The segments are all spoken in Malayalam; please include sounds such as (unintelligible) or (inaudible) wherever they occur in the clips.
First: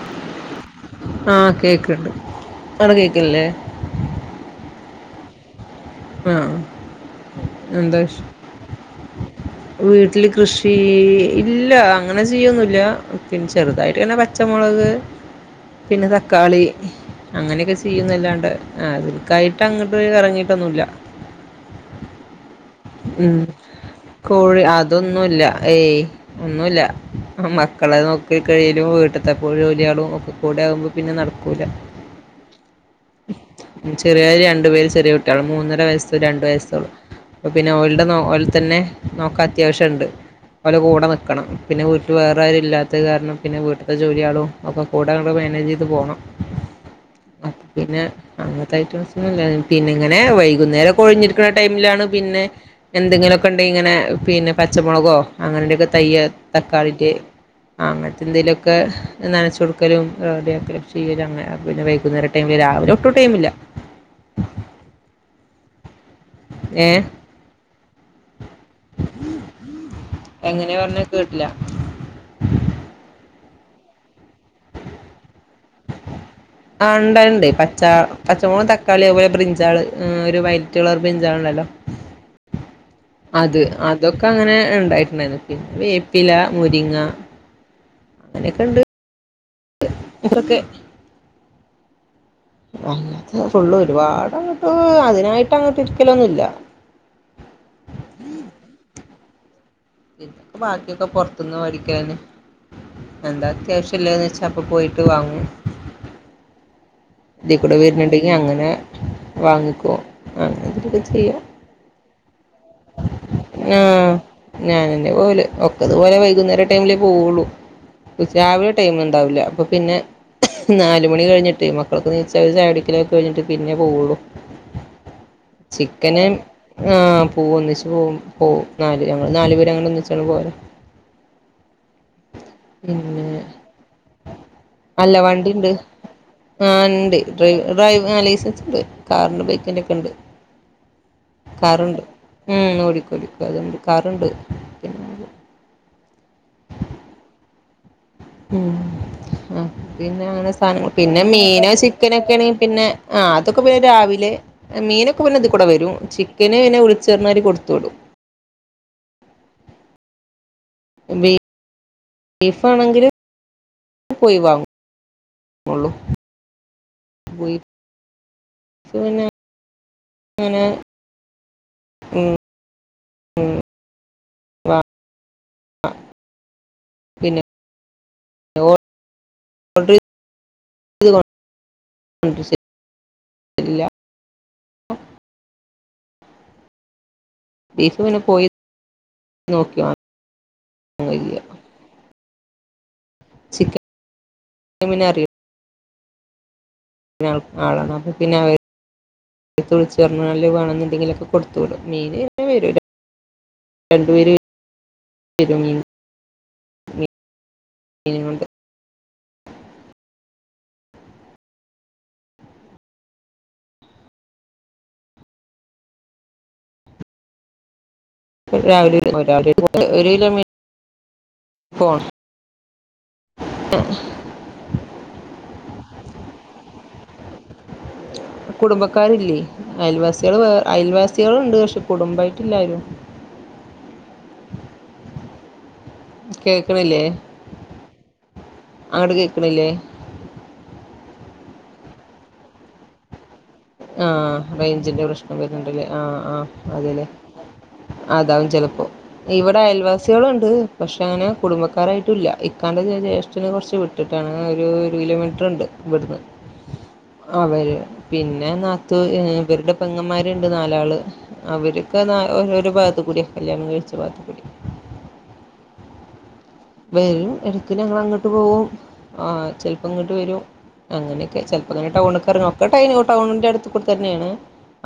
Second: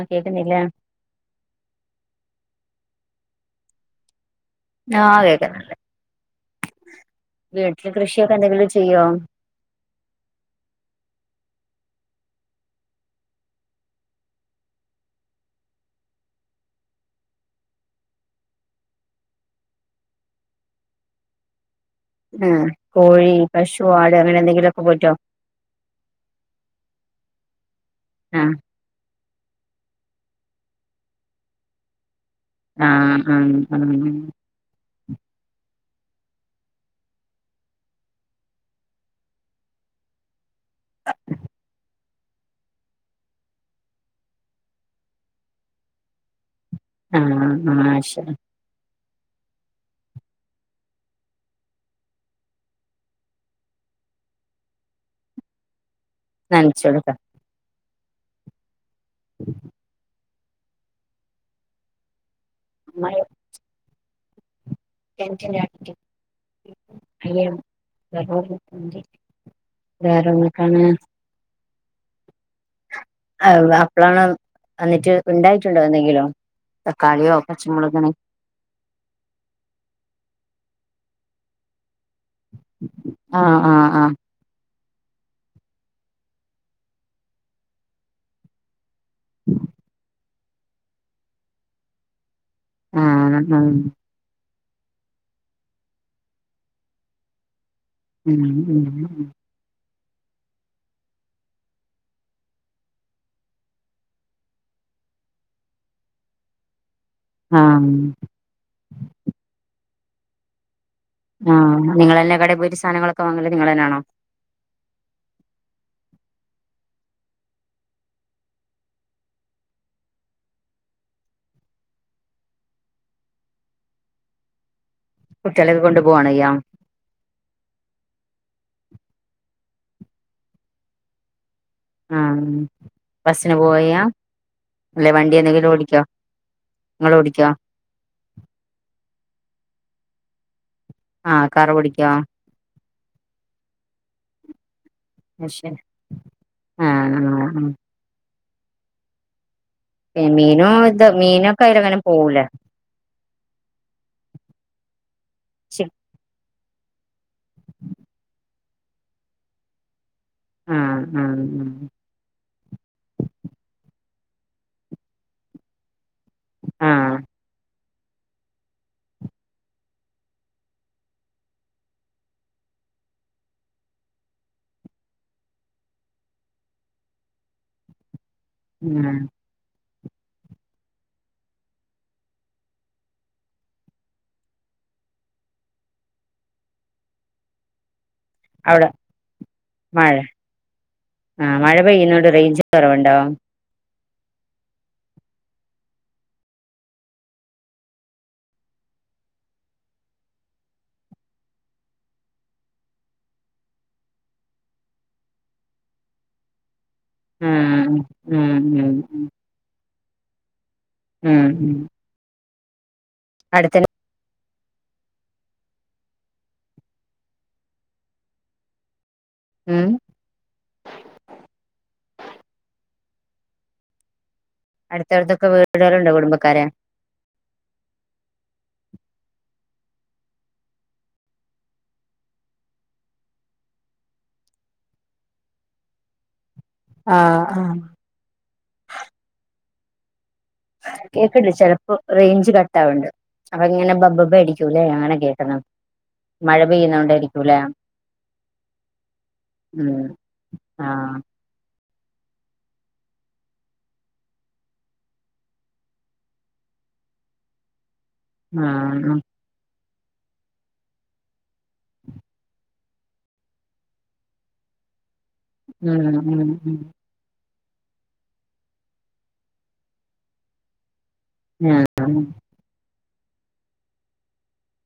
ആഹ് കേക്കുന്നില്ലേ ആഹ് കേക്ണ്ട് അവിടെ കേക് ല്ലേ ആഹ് കേക്ക്ന്ന് ണ്ട്. ആഹ് വീട്ടില് എന്താ വിഷ് കൃഷിയൊക്കെ എന്തെങ്കിലും ചെയ്യോ? വീട്ടില് കൃഷി ഇല്ല അങ്ങനെ ചെയ്യൊന്നില്ല പിന്നെ ചെറുതായിട്ട് ഇങ്ങനെ പ ച്ചമുളക് പിന്നെ തക്കാളി അങ്ങനെയൊക്കെ ചെയ്യുന്നല്ലാണ്ട് ആഹ് അതിൽക്കായിട്ട് അങ്ങട്ട് എറങ്ങീട്ടൊന്നുല്ല ഏഹ് കോഴി ഉം പശു ആട് അങ്ങനെ കോഴി എന്തെങ്കിലുമൊക്കെ പോറ്റോ അതൊന്നുല്ല ഏയ് ഒന്നുല്ല മക്കളെ നോക്കി ആഹ് കഴിയലും വീട്ട് ത്തെ പ്പോഴു ജോലിയാളും ഒക്കെ കൂടെ ആകുമ്പോ പിന്നെ നടക്കൂല ആഹ് ആഹ് ആഹ് ചെറിയവര് രണ്ടു പേര് ചെറിയ കുട്ടിയേളാ മൂന്നര വയസ്സും രണ്ടു വയസ്സൊള്ളു അപ്പ പിന്നെ ഓൽടെ നോ ഓലെ തന്നെ നോക്കാൻ അത്യാവശ്യണ്ട് ഓല കൂടെ നിക്കണം പിന്നെ വീ ട്ട് വേറാരും ഇല്ലാത്തത് കാരണം പിന്നെ വീട്ട്ത്തെ ജോലിയാളും ഒക്കെ കൂടെങ്ങട് മേനേജെയ്ത് പോണം അപ്പ ആഹ് ആഹ് പിന്നെ ശരി അങ്ങത്തയ്റ്റംസ് (unintelligible) പിന്നെ ഇങ്ങനെ വൈകുന്നേരൊക്കൊയിഞ്ഞിരിക്ക്ണ ടൈമിലാണ് പിന്നെ എന്തെങ്കിലു ഒക്കെ ഉണ്ടെങ്കി ഇങ്ങനെ പിന്നെ പച്ചമുളകോ അങ്ങനെൻ്റക്കെ തയ്യ് നനച്ചു തക്കാളിന്റെ കൊടുക്ക അങ്ങൻത്തെ എന്തേലൊക്കെ നനച്ചൊട്ക്കലും റേഡ്യാക്കല് ചീര അങ്ങനെ അപ്പപിന്നെ വൈകുന്നേര ടൈമില് രാവിലെ ഒട്ടും ടൈമില്ല എനിക്കെന്റ ഏഹ് (unintelligible) അയ്യ (unintelligible) എങ്ങനെ വേറെന്തൊക്കാണ് പറഞ്ഞ കേട്ടില്ല ആ അപ്പളാണ് വന്നിട്ട് ഉണ്ടായിട്ടുണ്ടോ എന്തെങ്കിലും തക്കാളിയോ പച്ചമുളകങ്ങനെ ഓ തക്കാളി അതുപോലെ ബ്രിഞ്ചാൾ ഒരു വൈറ്റ് കളർ ബ്രിഞ്ചാൾ ണ്ടല്ലോ ആഹ് അത് ആഹ് ആഹ് അതൊക്കെ അങ്ങനെ ഉണ്ടായിട്ടുണ്ടായിന്നു പിന്നെ വേപ്പില മുരിങ്ങ അങ്ങനെക്കെ ഉണ്ട് (unintelligible) ആഹ് അന്ന ആഹ് ഫുള്ള് ഒരുപാടങ്ങ ഹ് അതിനായിട്ടങ്ങട്ട് ഇ രിക്കലൊന്നുല്ല ഉം ഉം ഉം ഇനിക്ക് ബാക്കിയൊക്കെ പുറത്തുന്ന് വേടിക്കലെന്നെ എന്താ അത്യാവശ്യഇല്ലന്ന് വച്ചാ അപ്പൊ പോയിട്ട് വാങ്ങും ഇതികൂടെ ആഹ് വരുന്നുണ്ടെങ്കി അങ്ങനെ വാങ്ങിക്കും അങ്ങനെ എന്തേലും ആഹ് നിങ്ങളന്നെ കടെ പോയിറ്റ് സാധനങ്ങളൊക്കെ വാങ്ങ നിങ്ങളെ ന്നെണോ ആഹ് ഞാനന്നെ പോവല് ഒക്കതുപോലെ വൈകുന്നേര ടൈമിലെ പോവുള്ളൂ രാവിലെ ടൈമ് ഉണ്ടാവില്ല അപ്പൊ പിന്നെ നാലുമണി കഴിഞ്ഞ ടൈം ഒക്കെ അപ്പളക്ക് നീച്ചലും ചായ കുടിക്കലും ഒക്കെ കഴഞ്ഞിട്ട് പിന്നെ പോവുള്ളു കുട്ടികളെയൊക്കെ കൊണ്ടു ചിക്കന് പോവാണോ ചെയ്യാ ആ പൂവും ഒന്നിച്ച് പോവും നാല് ഞങ്ങ ൾ നാല് പേര് അങ്ങനെ ഒന്നിച്ചണ് പോവലാ (inaudible) ആഹ് പിന്നെ ബസിന് പോയ അല്ലെ അല്ല വണ്ടി വണ്ടിണ്ട് എന്തെങ്കിലും ഓടിക്കോ ആഹ് നിങ്ങൾ ണ്ട് ഓടിക്കോ ഡ്രൈ ഡ്രൈവ ആ ലൈസൻസ് ഉണ്ട് കാറിന്റെ ബൈക്കിന്റെഒക്കെ ഇണ്ട് ആഹ് കാർ കാറുണ്ട് ഓടിക്കോ ഉം ഓടിക്കും ഓടിക്കും ക്കോടിക്ക അതോണ്ട് കാറുണ്ട് പിന്നെ പക്ഷെ ആഹ് ആഹ് ഉം ആ പിന്നെ മീനും സാനങ്ങള് ഇത് പിന്നെ മീനൊക്കെ മീനോ അയിലങ്ങനെ ചിക്കനോ പോവൂലേ ഒക്കെയാണെങ്കി പിന്നെ ആ അതൊക്കെ പിന്നെ രാവിലെ മീനൊക്കെ പിന്നെ ഇത് കൂടെ ശി വരും ചിക്കന് പിന്നെ വിളിച്ചുറഞ്ഞാൽ കൊടുത്തു വിടും ആഹ് ആഹ് ആഹ് ബീഫ് ആണെങ്കിലും ഒഴിവാവും കൊള്ളു ആഹ് പോയി പിന്നെ ഇങ്ങനെ ഏഹ് വാ പിന്നെ ഒ ആഹ് കൊണ്ട് ഇത് കൊ ഗുൾകൂസേ ഇല്ലാ ഒഹ് ബീഫ് പിന്നെ പോയി അവ്ടെ നോക്കി വാങ്ങാൻ മഴെ കഴിയ ആഹ് മഴ പെയ്യ്ന്നോണ്ട് റെയ്ഞ്ച് കൊറവ്ണ്ടാേ ചിക്കൻ മുന്നേ അറിയു ഞ (unintelligible) ആളാണ് അപ്പൊ പിന്നെ അവെ ട്ത്ത് വ്ൾച്ച് പർഞ്ഞാല് വാങ്ങ്ണ്ടെങ്കിലൊക്കെ കൊടുത് വിടും മീന് ന്നെ വെരൂലാ രണ്ട് പേര് (unintelligible) ആഹ് ണ്ട് ഉം ഉം ആഹ് ഉം അട്ത്തന്നെ രാവിലെ വെരുംമ്പം രാവിലെ ഉം ഒര് കിലോ മീ ഫോൺ (unintelligible) അട്ത്തട്ത്തൊക്കെ വീട്കള്ണ്ടാേ കുടുംബക്കാരേ കുടുംബക്കാരില്ലേ അയൽവാസ്യേള് വേ അയൽവാസ്യേള്ണ്ട് പക്ഷെ കുടുംബായ്ട്ടില്ലാരും കേക്ക്ണില്ലേ ആഹ് ആഹ് അങ്ങട്ട് കേക്ക്ണില്ലേ കേക്ക്ണ്ട് ചെലപ്പം റെയ്ഞ്ച് കട്ടാവ്ണ്ട് അപ്പൊ ഇങ്ങെനെ ബബ്ബബ്ബ ആഹ് അടിയ്ക്കൂലേ റേഞ്ചിന്റെ അങ്ങനെ പ്രശ്നം കേക്ക്ണ് വരുന്നുണ്ടല്ലേ ആഹ് ആഹ് മഴ അതെല്ലേ പെയ്യ്ന്നാേണ്ടായ്രിക്കൂലാ അതാവും ചെലെപ്പോ ഇവിടെ അയൽവാസികള്ണ്ട് പക്ഷേ ആഹ് കുടുംബക്കാരായ്ട്ടൂല്ല ഇക്കാന്റൊരു ജ്യേഷ്ട്ടെന് കൊർച്ച് വിട്ട്ട്ടാണ് ഒരു ഒര് കിലോമീറ്ററ്ണ്ട് ഇവട്ന്ന് അവര് പിന്നെ ആഹ് നാത്തു ഉം ഏഹ് ഇവര്ടെ പെങ്ങമ്മാര്ണ്ട് നാലാള് അവരൊക്കെ നാ ഓരോരോ ഭാഗത്ത് കൂട്യാ കല്ല്യാണം കഴിച്ച ഭാഗത്ത് കൂടി ആഹ് ഉം ഉം വെരും എടെക്ക്‌ ഞങ്ങളങ്ങട്ട് പോകും ആഹ് ചെൽപ്പങ്ങട്ട് വെരും അങ്ങനെയൊക്കെ ചെപ്പോ അങ്ങെനെക്കെ ആഹ് ചെൽപ്പങ്ങനെ ടൗണ്ക്കെറങ്ങ ഒക്കെ ടൈനു ടൗണ്ന്റെ എട്ത്ത് കൂടെ തന്നേണ്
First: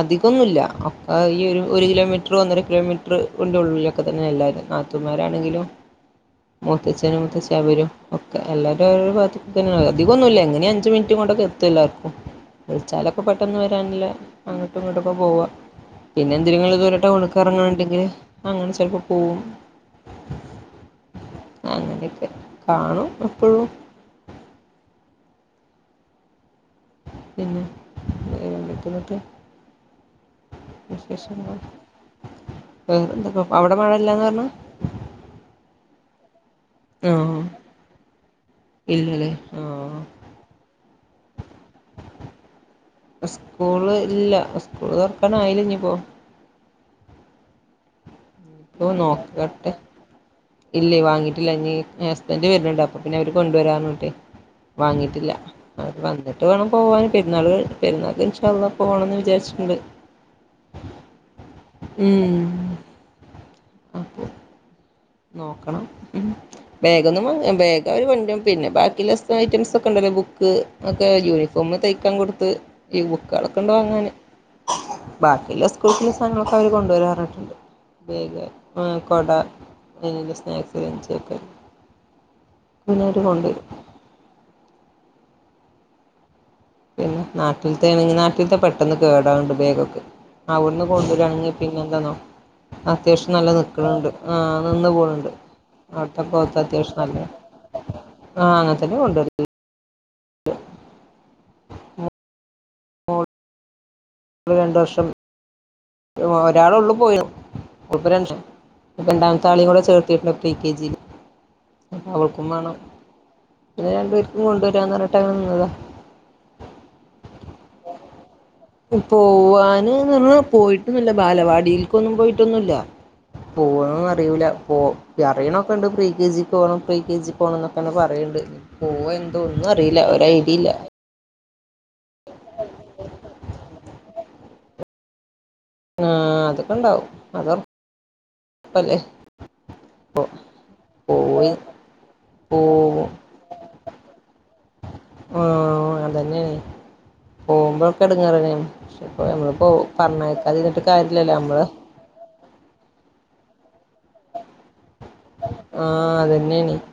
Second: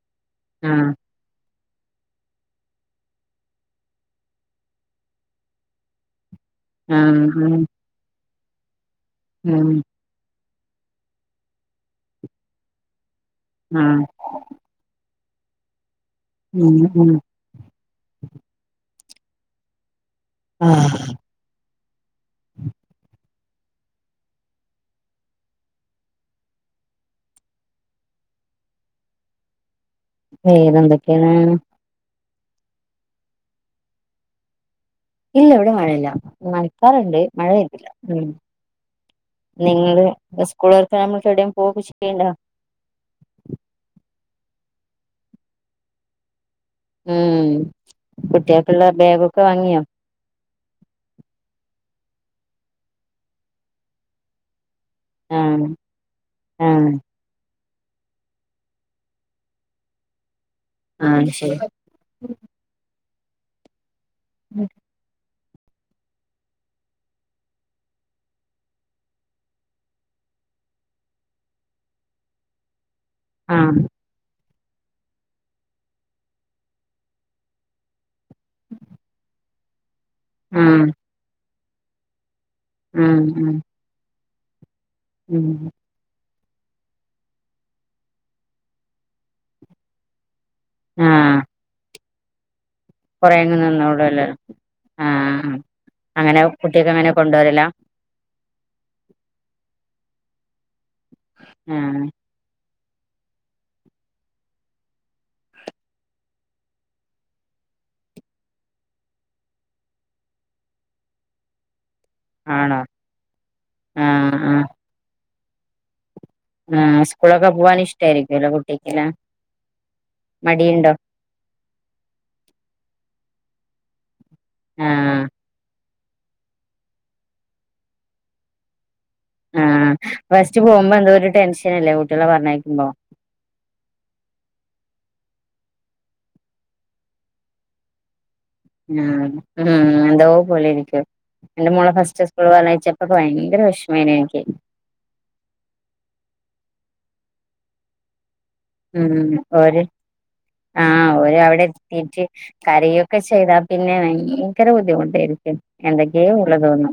അധികൊന്നുല്ലാ അം ആഹ് ഈ ഒരു ഒരു കിലോമീറ്റെറ് ഒന്നെര കിലോമീറ്റ്റ് ന്റെ ഉള്ളിലൊക്കെ തന്നെ എല്ലാരും നാത്തൂമാരാണെങ്കിലും മുത്തച്ഛനും ആഹ് മുത്തച്ഛി ഉം അവരും ഒക്കെ എല്ലാരും ഓരോരൊ ഭാഗ്ത്ത് ഉം തന്നാള്ളത് അധികാെന്നു ഇല്ല എങ്ങെനിം അഞ്ച് മിൻറ്റ് കൊണ്ടൊക്കെ എത്തും എല്ലാർക്കും വ്ൾച്ചാലൊക്കെ പെട്ടെന്ന് ആഹ് വെരാൻള്ളെ അങ്ങട്ടും ഇങ്ങട്ടൊക്കെ പോവാ പിന്നെ ഉം എന്തെരെങ്കിലും ദൂരോട്ടാ ഉം പോണ് ഇർങ്ങാണ്ടെങ്കില് അങ്ങനെ ചെൽപ്പാെ പോവും ആഹ് അങ്ങനെക്കെ കാണും എപ്പഴും പിന്നെ എന്തെക്കെന്നെട്ട് വേറെന്തൊക്കെയാണ് വിശേഷങ്ങൾ എന്തുല്ല (unintelligible) അവ്ടെ മയല്ലാന്നാ പർഞ്ഞെ ഇല്ല വെടെ മഴല്ല മഴക്കാറ്ണ്ട് മഴ ആ പെയ്തില്ലാ ഉം ഇല്ലല്ലേ ആ നിങ്ങെള് ഇസ്കൂള് തൊർക്കാവ്മ്പോൾത്ത് എവ്ടേം പോവൊക്കെ ചെയ്യ്ണ്ടാ സ്കൂള് ഇല്ല സ്കൂള് താെർക്കാനായ്ലെഞ്ഞ്പ്പോ ആയ് ഓ കുട്ട്യേക്ക്ള്ളെ ബേഗൊക്കെ നോക്കട്ടെ വാങ്ങ്യോ ഇല്ലേ വാങ്ങീട്ടില്ല ഇനി ഹസ്ബെന്റ് വെര്ണ്‌ണ്ട് അപ്പ പിന്നെ അവെര് കൊണ്ട്‌വെരാർഞ്ഞ്ട്ടെ വാങ്ങിട്ടില്ല ആഹ് അത് വന്നിട്ട് വേണം ആഹ് പോവാൻ. പെരുനാള് പെരുന്നാക്ക് ഇൻഷാള്ളാ പോണോന്ന് വിചാരിച്ചിട്ടുണ്ട്. ആഹ് അത് ശരി ഊം. ഉം നോക്കണം ഉം ബേഗൊന്നും വാങ്ങ് ബാഗ് അവര് കൊണ്ടെരും പിന്നെ ബാക്കിയുള്ള സ് ഐറ്റംസൊ ക്കണ്ടല്ലൊ ബുക്ക് ഒക്കെ ഒര് യൂണിഫോം തയ്ക്കാം കൊടുത്ത് (unintelligible) ആഹ് ക്കാളൊക്കെണ്ട് ആഹ് വാങ്ങാന് ബാക്കിള്ള സ്കൂൾ (unintelligible) സാനങ്ങളൊക്കവര് കൊണ്ടോരു അർഞ്ഞിട്ടുണ്ട്. ബേഗ് ആ കൊട (unintelligible) സ്നാക്സ് ആഹ് ലഞ്ച് ഒക്കെ പിന്നോര് ആഹ് കൊണ്ടുരും ഉം പിന്ന നാട്ടിൽത്തെ ആണെങ്കി നാട്ടിൽത്തെ പെട്ടെന്ന് കേടാവുണ്ട് ബേഗൊക്കെ അവിടുന്ന് കൊണ്ടൊരാ ആഹ് ണെങ്ങി പിന്നെ ന്താന്നോ അത്യാവശ്യം നല്ല കൊറെയങ്ങ് നിക്ക്ണ്‌ണ്ട് നിന്നോളൂല്ലേ ആഹ് നിന്ന് പോണ്‌ണ്ട്. ആഹ് അവിട്ത്തെ അങ്ങനെ കുട്ടിയൊക്കെ ക്ലോത്തത്യാവശ്യം അങ്ങനെ നല്ല. കൊണ്ടുവരലാ ആഹ് അങ്ങൻത്തന്നെയാ കൊണ്ടോര്ല്. (inaudible) ആഹ് ഒന്ന് രണ്ടു വർഷം ഉ ഒരാളുള്ള് പോയിണ് ഒപ്പരണ്ട് ഇപ്പ രണ്ടാംത്തെ ആളെയും കൂടെ ചേർത്തിട്ടിണ്ട് പ്രീ കെ ജി ല് അവൾക്കും വേണം ആണോ പിന്ന രണ്ടു ആഹ് പേർക്കും ആഹ് കൊണ്ടുവരാന്നറിഞ്ഞിട്ടങ്ങനനിന്നത ആഹ് സ്കൂളൊക്ക പോവാനി ഷ്ടരിക്കല്ലൊ കു പോവാന് ന്ന്ന്ന് മടിയുണ്ടോ പോയിട്ടൊന്നുല്ല ബാലവാടിൽക്കൊന്നും പോയിട്ടൊന്നുല്ല. (unintelligible) റിയൂല പോ കി ആഹ് അറിയണൊക്കെണ്ട് പ്രീ കെ ജി പോണം പ്രീ കെ ജി പോണം ന്നൊക്കെണ് പറയ്ണ്ട്. പോയെൻ ആഹ് ഫസ്റ്റ് പോമ്പ ന്തോരു ടെൻഷനല്ലേ കുട്ട്യളെ പർഞ്ഞേക്കുമ്പോ ആഹ് അതൊക്കെണ്ടാവും അതൊർ ഞാൻ ഉ ഹു എന്തോപോലിരിക്ക പോയി എന്റെ മോളെ ഫസ്റ്റ് സ്കൂൾ പർഞ്ഞേച്ചപ്പൊക്ക ഭയങ്കര വെഷ്മായിനു എനിക്ക് ആഹ്‌ അതന്നെയാണ് പോവുമ്പോഴൊക്കെ എടുങ്ങാറന്നെ പക്ഷെ പ്പം ഉം ഞമ്മള്പ്പൊ ഓര് പർഞ്ഞേക്കാതിരിന്ന്ട്ട് കാര്യല്ലല്ലോ ഞമ്മള് ത്തീറ്റ് കരയൊക്കെ ചെയ്താ പിന്നെ ഭയങ് ങ്കര ബുദ്ധിമുട്ടായിരിക്കും എന്തൊക്കെയോ ഉള്ള തോന്നും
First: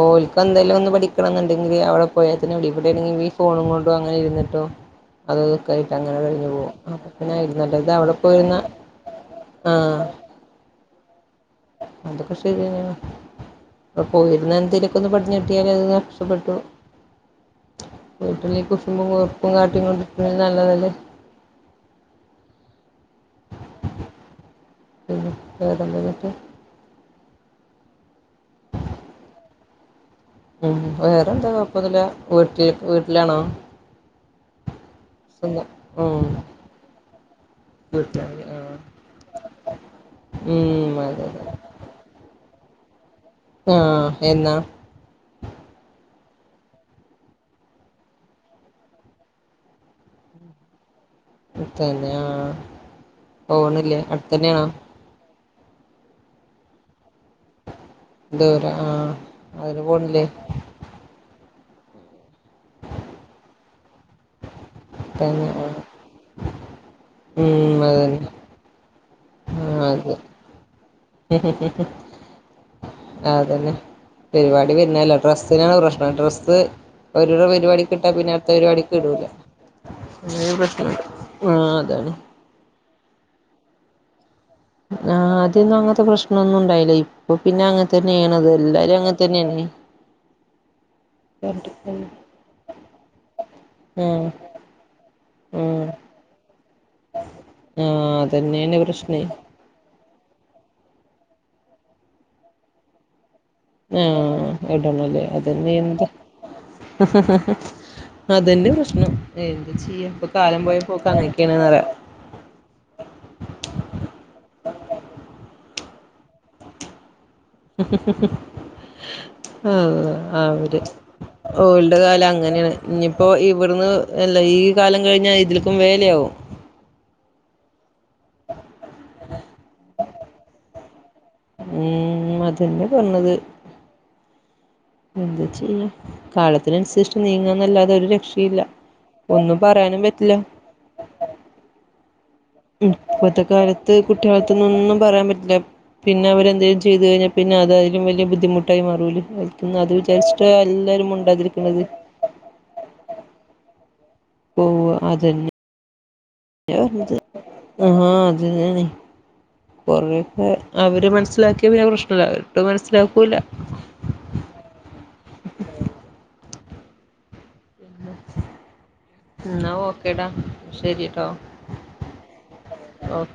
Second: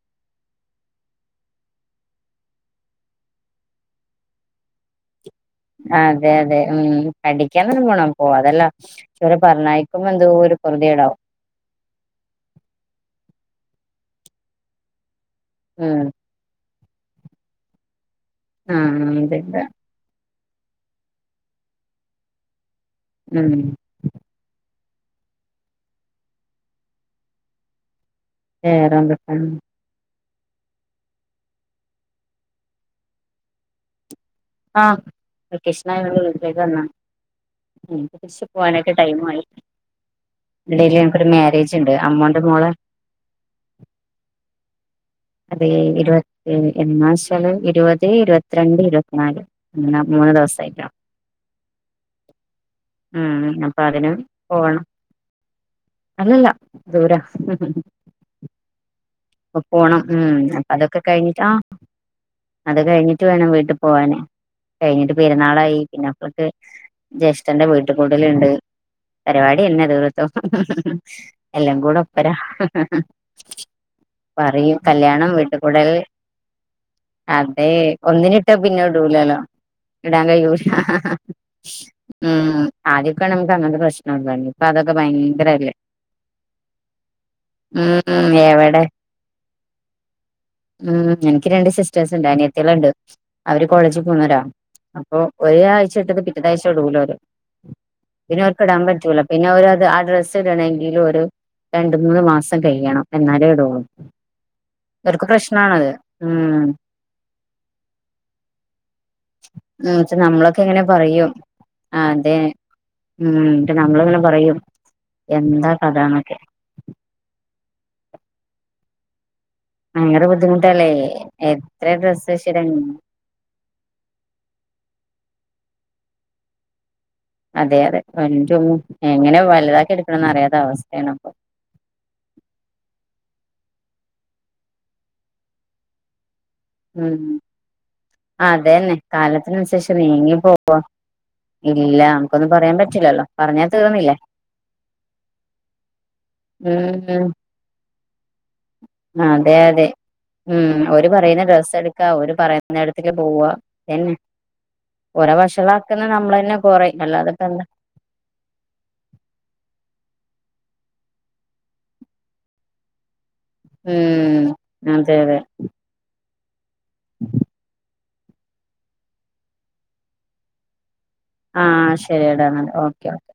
ഓൽക്കെന്തേലും ഒന്ന് പഠിക്കണംന്നുണ്ടെങ്കില് അവടെ പോയാ തന്നെ പടിക്കു ഇവിടെങ്ങനെ ഈ ഫോണും കൊണ്ടും അങ്ങനെ ഇരുന്നിട്ടോ അത് ഇതൊക്കെ ആയിട്ട് ആഹ് അങ്ങനെ അതെ കഴിഞ്ഞു അതെ ഉം പോകും അപ്പൊ പിന്നെ പഠിയ്ക്കാൻ തന്നെ നല്ലത് അവിടെ പോണം പോയിരുന്ന പോവാതല്ല പക്ഷെ ഓരെ ആഹ് പറഞ്ഞേക്കുമ്പന്തോരു പൊറ്ത്യേടാവും അതൊക്കെ ശരിയാണ് അവടെ പോയിരുന്നന്തെലും ക്കൊന്ന് പടിഞ്ഞ് കിട്ട്യാലത് ഉം രക്ഷപ്പെട്ടു. വീട്ടിലീ കുസുമ്പും ആഹ് വെർപ്പും അതെ കാട്ടി കൊണ്ട് നിക്ക്ണേൽ നല്ലതല്ലേ ഉംമ് പിന്നെ വേറെന്താന്നിട്ട്? വേറെന്തോക്കെണ്? ഉം വേറെന്താ കൊഴപ്പൊന്നുല്ല വീട്ടിൽ വീട്ടിലാണോ? ആഹ് സ്വന്തം വെക്കേശ്ണായൊണ്ട് ഉം വീട്ടിലേക്കു വന്നാ തിരിച്ച് വീട്ടിലാണല്ലേ ആഹ് പോവാനക്കെ ടൈമായി ഉം ഇതിയിലെ അതെ ടൊരു അതെ മേരെജ് ണ്ട് അമ്മോന്റെ മോളെ ആഹ് എന്നാ അത ഇരുപ എന്നാശാല് ഇരുപത് ഇരുപത്തിരണ്ട് ഇരുപത്തിനാല് ന്ന മൂന്ന് ദിവസായിട്ട തന്നെ ആ ഉം അപ്പൊ പോണില്ലേ അതിനും അടുത്തന്നെയാണോ പോണം അല്ലല്ല ദൂരാ ദൂര ആഹ് പോണം ഉം അപ്പൊ അതൊക്കെ കഴിഞ്ഞിട്ടാഹ് അത് കഴിഞ്ഞിട്ട് വേണം വീട്ടിൽ പോവാന് കഴിഞ്ഞിട്ട് തന്നെ ആ പെരുന്നാളായി പിന്നെക്കപ്പോ ജ്യേഷ്ഠന്റെ ഉം വീട്ട അതന്നെ കൂടുലുണ്ട് ആ പരിപാടിന്നെ അതെ ദിവസോം എല്ലാം കൂടെ ഒപ്പരാ അതന്നെ പരിപാടി പറയും പിന്നല്ല കല്യാണം ഡ്രസ്സിനാണ് വീട്ടുകൂടൽ പ്രശ്നം ഡ്രസ്സ് ഒരോരോ അത് പരിപാടിക്കിട്ടാ പിന്നെടുത്ത ഒന്നിനിട്ടാ പിന്നെ പരിപാടിക്ക് ഇടൂല ഇടൂലല്ലോ ഇടാൻ അരു കഴിയൂല പ്രശ്നുണ്ട് ആഹ് അതാണ് ഉം ആദ്യൊക്കെ നമുക്ക്‌ അങ്ങന പ്രശ് ആഹ് അദ്യന്നും അങ്ങനത്തെ പ്രശ്നൊന്നും ണ്ടായില്ല ഇപ്പൊ പിന്നെ ഉം അങ്ങനത്തന്നെണത് എവിടെ എല്ലാരും അങ്ങന തന്നെണ് ഉം എനിക്ക് രണ്ട് സിസ്റ്റേഴ്സ് ഉണ്ട് അനിയതിയേൾ ണ്ട് അവര് കോളേജിൽ ആ പോവുന്നൊരാ അപ്പൊ ഒര ആ ആഴ്ച ഇട്ടത് പിറ്റേ പിറ്റേതാഴ്ച ഇടൂലൊരു ആ പിന്നെ അവർക്ക് അതന്നെയാണ് ഇടാൻ പറ്റൂല പ്രശ്നേ പിന്നവരുത് ആ ഡ്ര ടണമെങ്കിലും ഒരു രണ്ട് മൂന്ന് മാസം കയ്യണം എന്നാലേ ഇടോള്ളൂ ആഹ് ഇടണല്ലേ അതന്നെ എന്താ ഉം അതന്നെ പ്രശ്നം എന്താ ഉം ചെയ്യ പ്പൊ നമ്മളൊക്കെ കാലം പോയ ഇങ്ങനെ പോക്ക പറയും അങ്ങനെക്കെ ആണ് റയാ അതെ ഉം നമ്മളിങ്ങനെ പറയും എന്താ കഥാന്നൊക്കെ (unintelligible) ആഹ് ഭയങ്കര അവര് ബുദ്ധിമുട്ടല്ലേ എത്ര ഓൾടെ കാലം ഡ്രസ്സ് ശരി അങ്ങനെയാണ് ഇഞ്‌ പ്പോ ഇവിട്ന്ന് എല്ല ഈ കാലം കഴിഞ്ഞാൽ ഇതിലുക്കും മേലെയാവും അതെ അതെ വഞ്ചും എങ്ങനെ വല്താക്കി എട്ക്കണംന്ന് അറിയാത്ത അവസ്ഥെയാണ് ഉം അതന്നെ പറഞ്ഞത് എന്താ ചെയ്യാ കാലത്തിനനുസരിച്ച് ഉം നീങ്ങാ ന്നല്ലാതെ ഒരു രക്ഷയില്ല ഒന്നും പറയാനും പറ്റില്ല വ ഇല്ലാ ന്ന് ഇപ്പത്തെ കാലത്ത് കുട്ട്യാൾട്ത്തൊന്നും പറയാൻ പറ്റില്ല പിന്നെ അവരെന്തേലും ചെയ്തു ഉം കഴിഞ്ഞാൽ പിന്നെ അതയിലും വലിയ ബുദ്ധിമുട്ടായി മാറൂല്ലേ അതെ അയ്ത്ന്ന് അതെ അത് വിചാരിച്ചു ഉം ഓര് പറയുന്ന ഡ്രസ്സ്‌ എടു ക്ക ഓര് പറഞ്ഞടത്തെക്ക് പോവ എന്നെ പോവ ഓരെ അതന്നെയാ വശളാക്കുന്ന നമ്മളന്നെ കൊറയും അല്ലാതെപ്പ എന്താ (unintelligible) ആഹ് അതന്നെണ് കുറേക്കെ അവര് മനസ്സിലാക്കിയ പിന്നെ പ്രശ്നല്ലല്ല അവര് മനസ്സിലാക്കുല്ല ഉം അതെ അതെ (inaudible) ന്നാ ഓക്കെ ടാ ശരി ട്ടോ ആഹ് ശരിയടാ ന്നാല് ഓക്കെ ഓക്കെ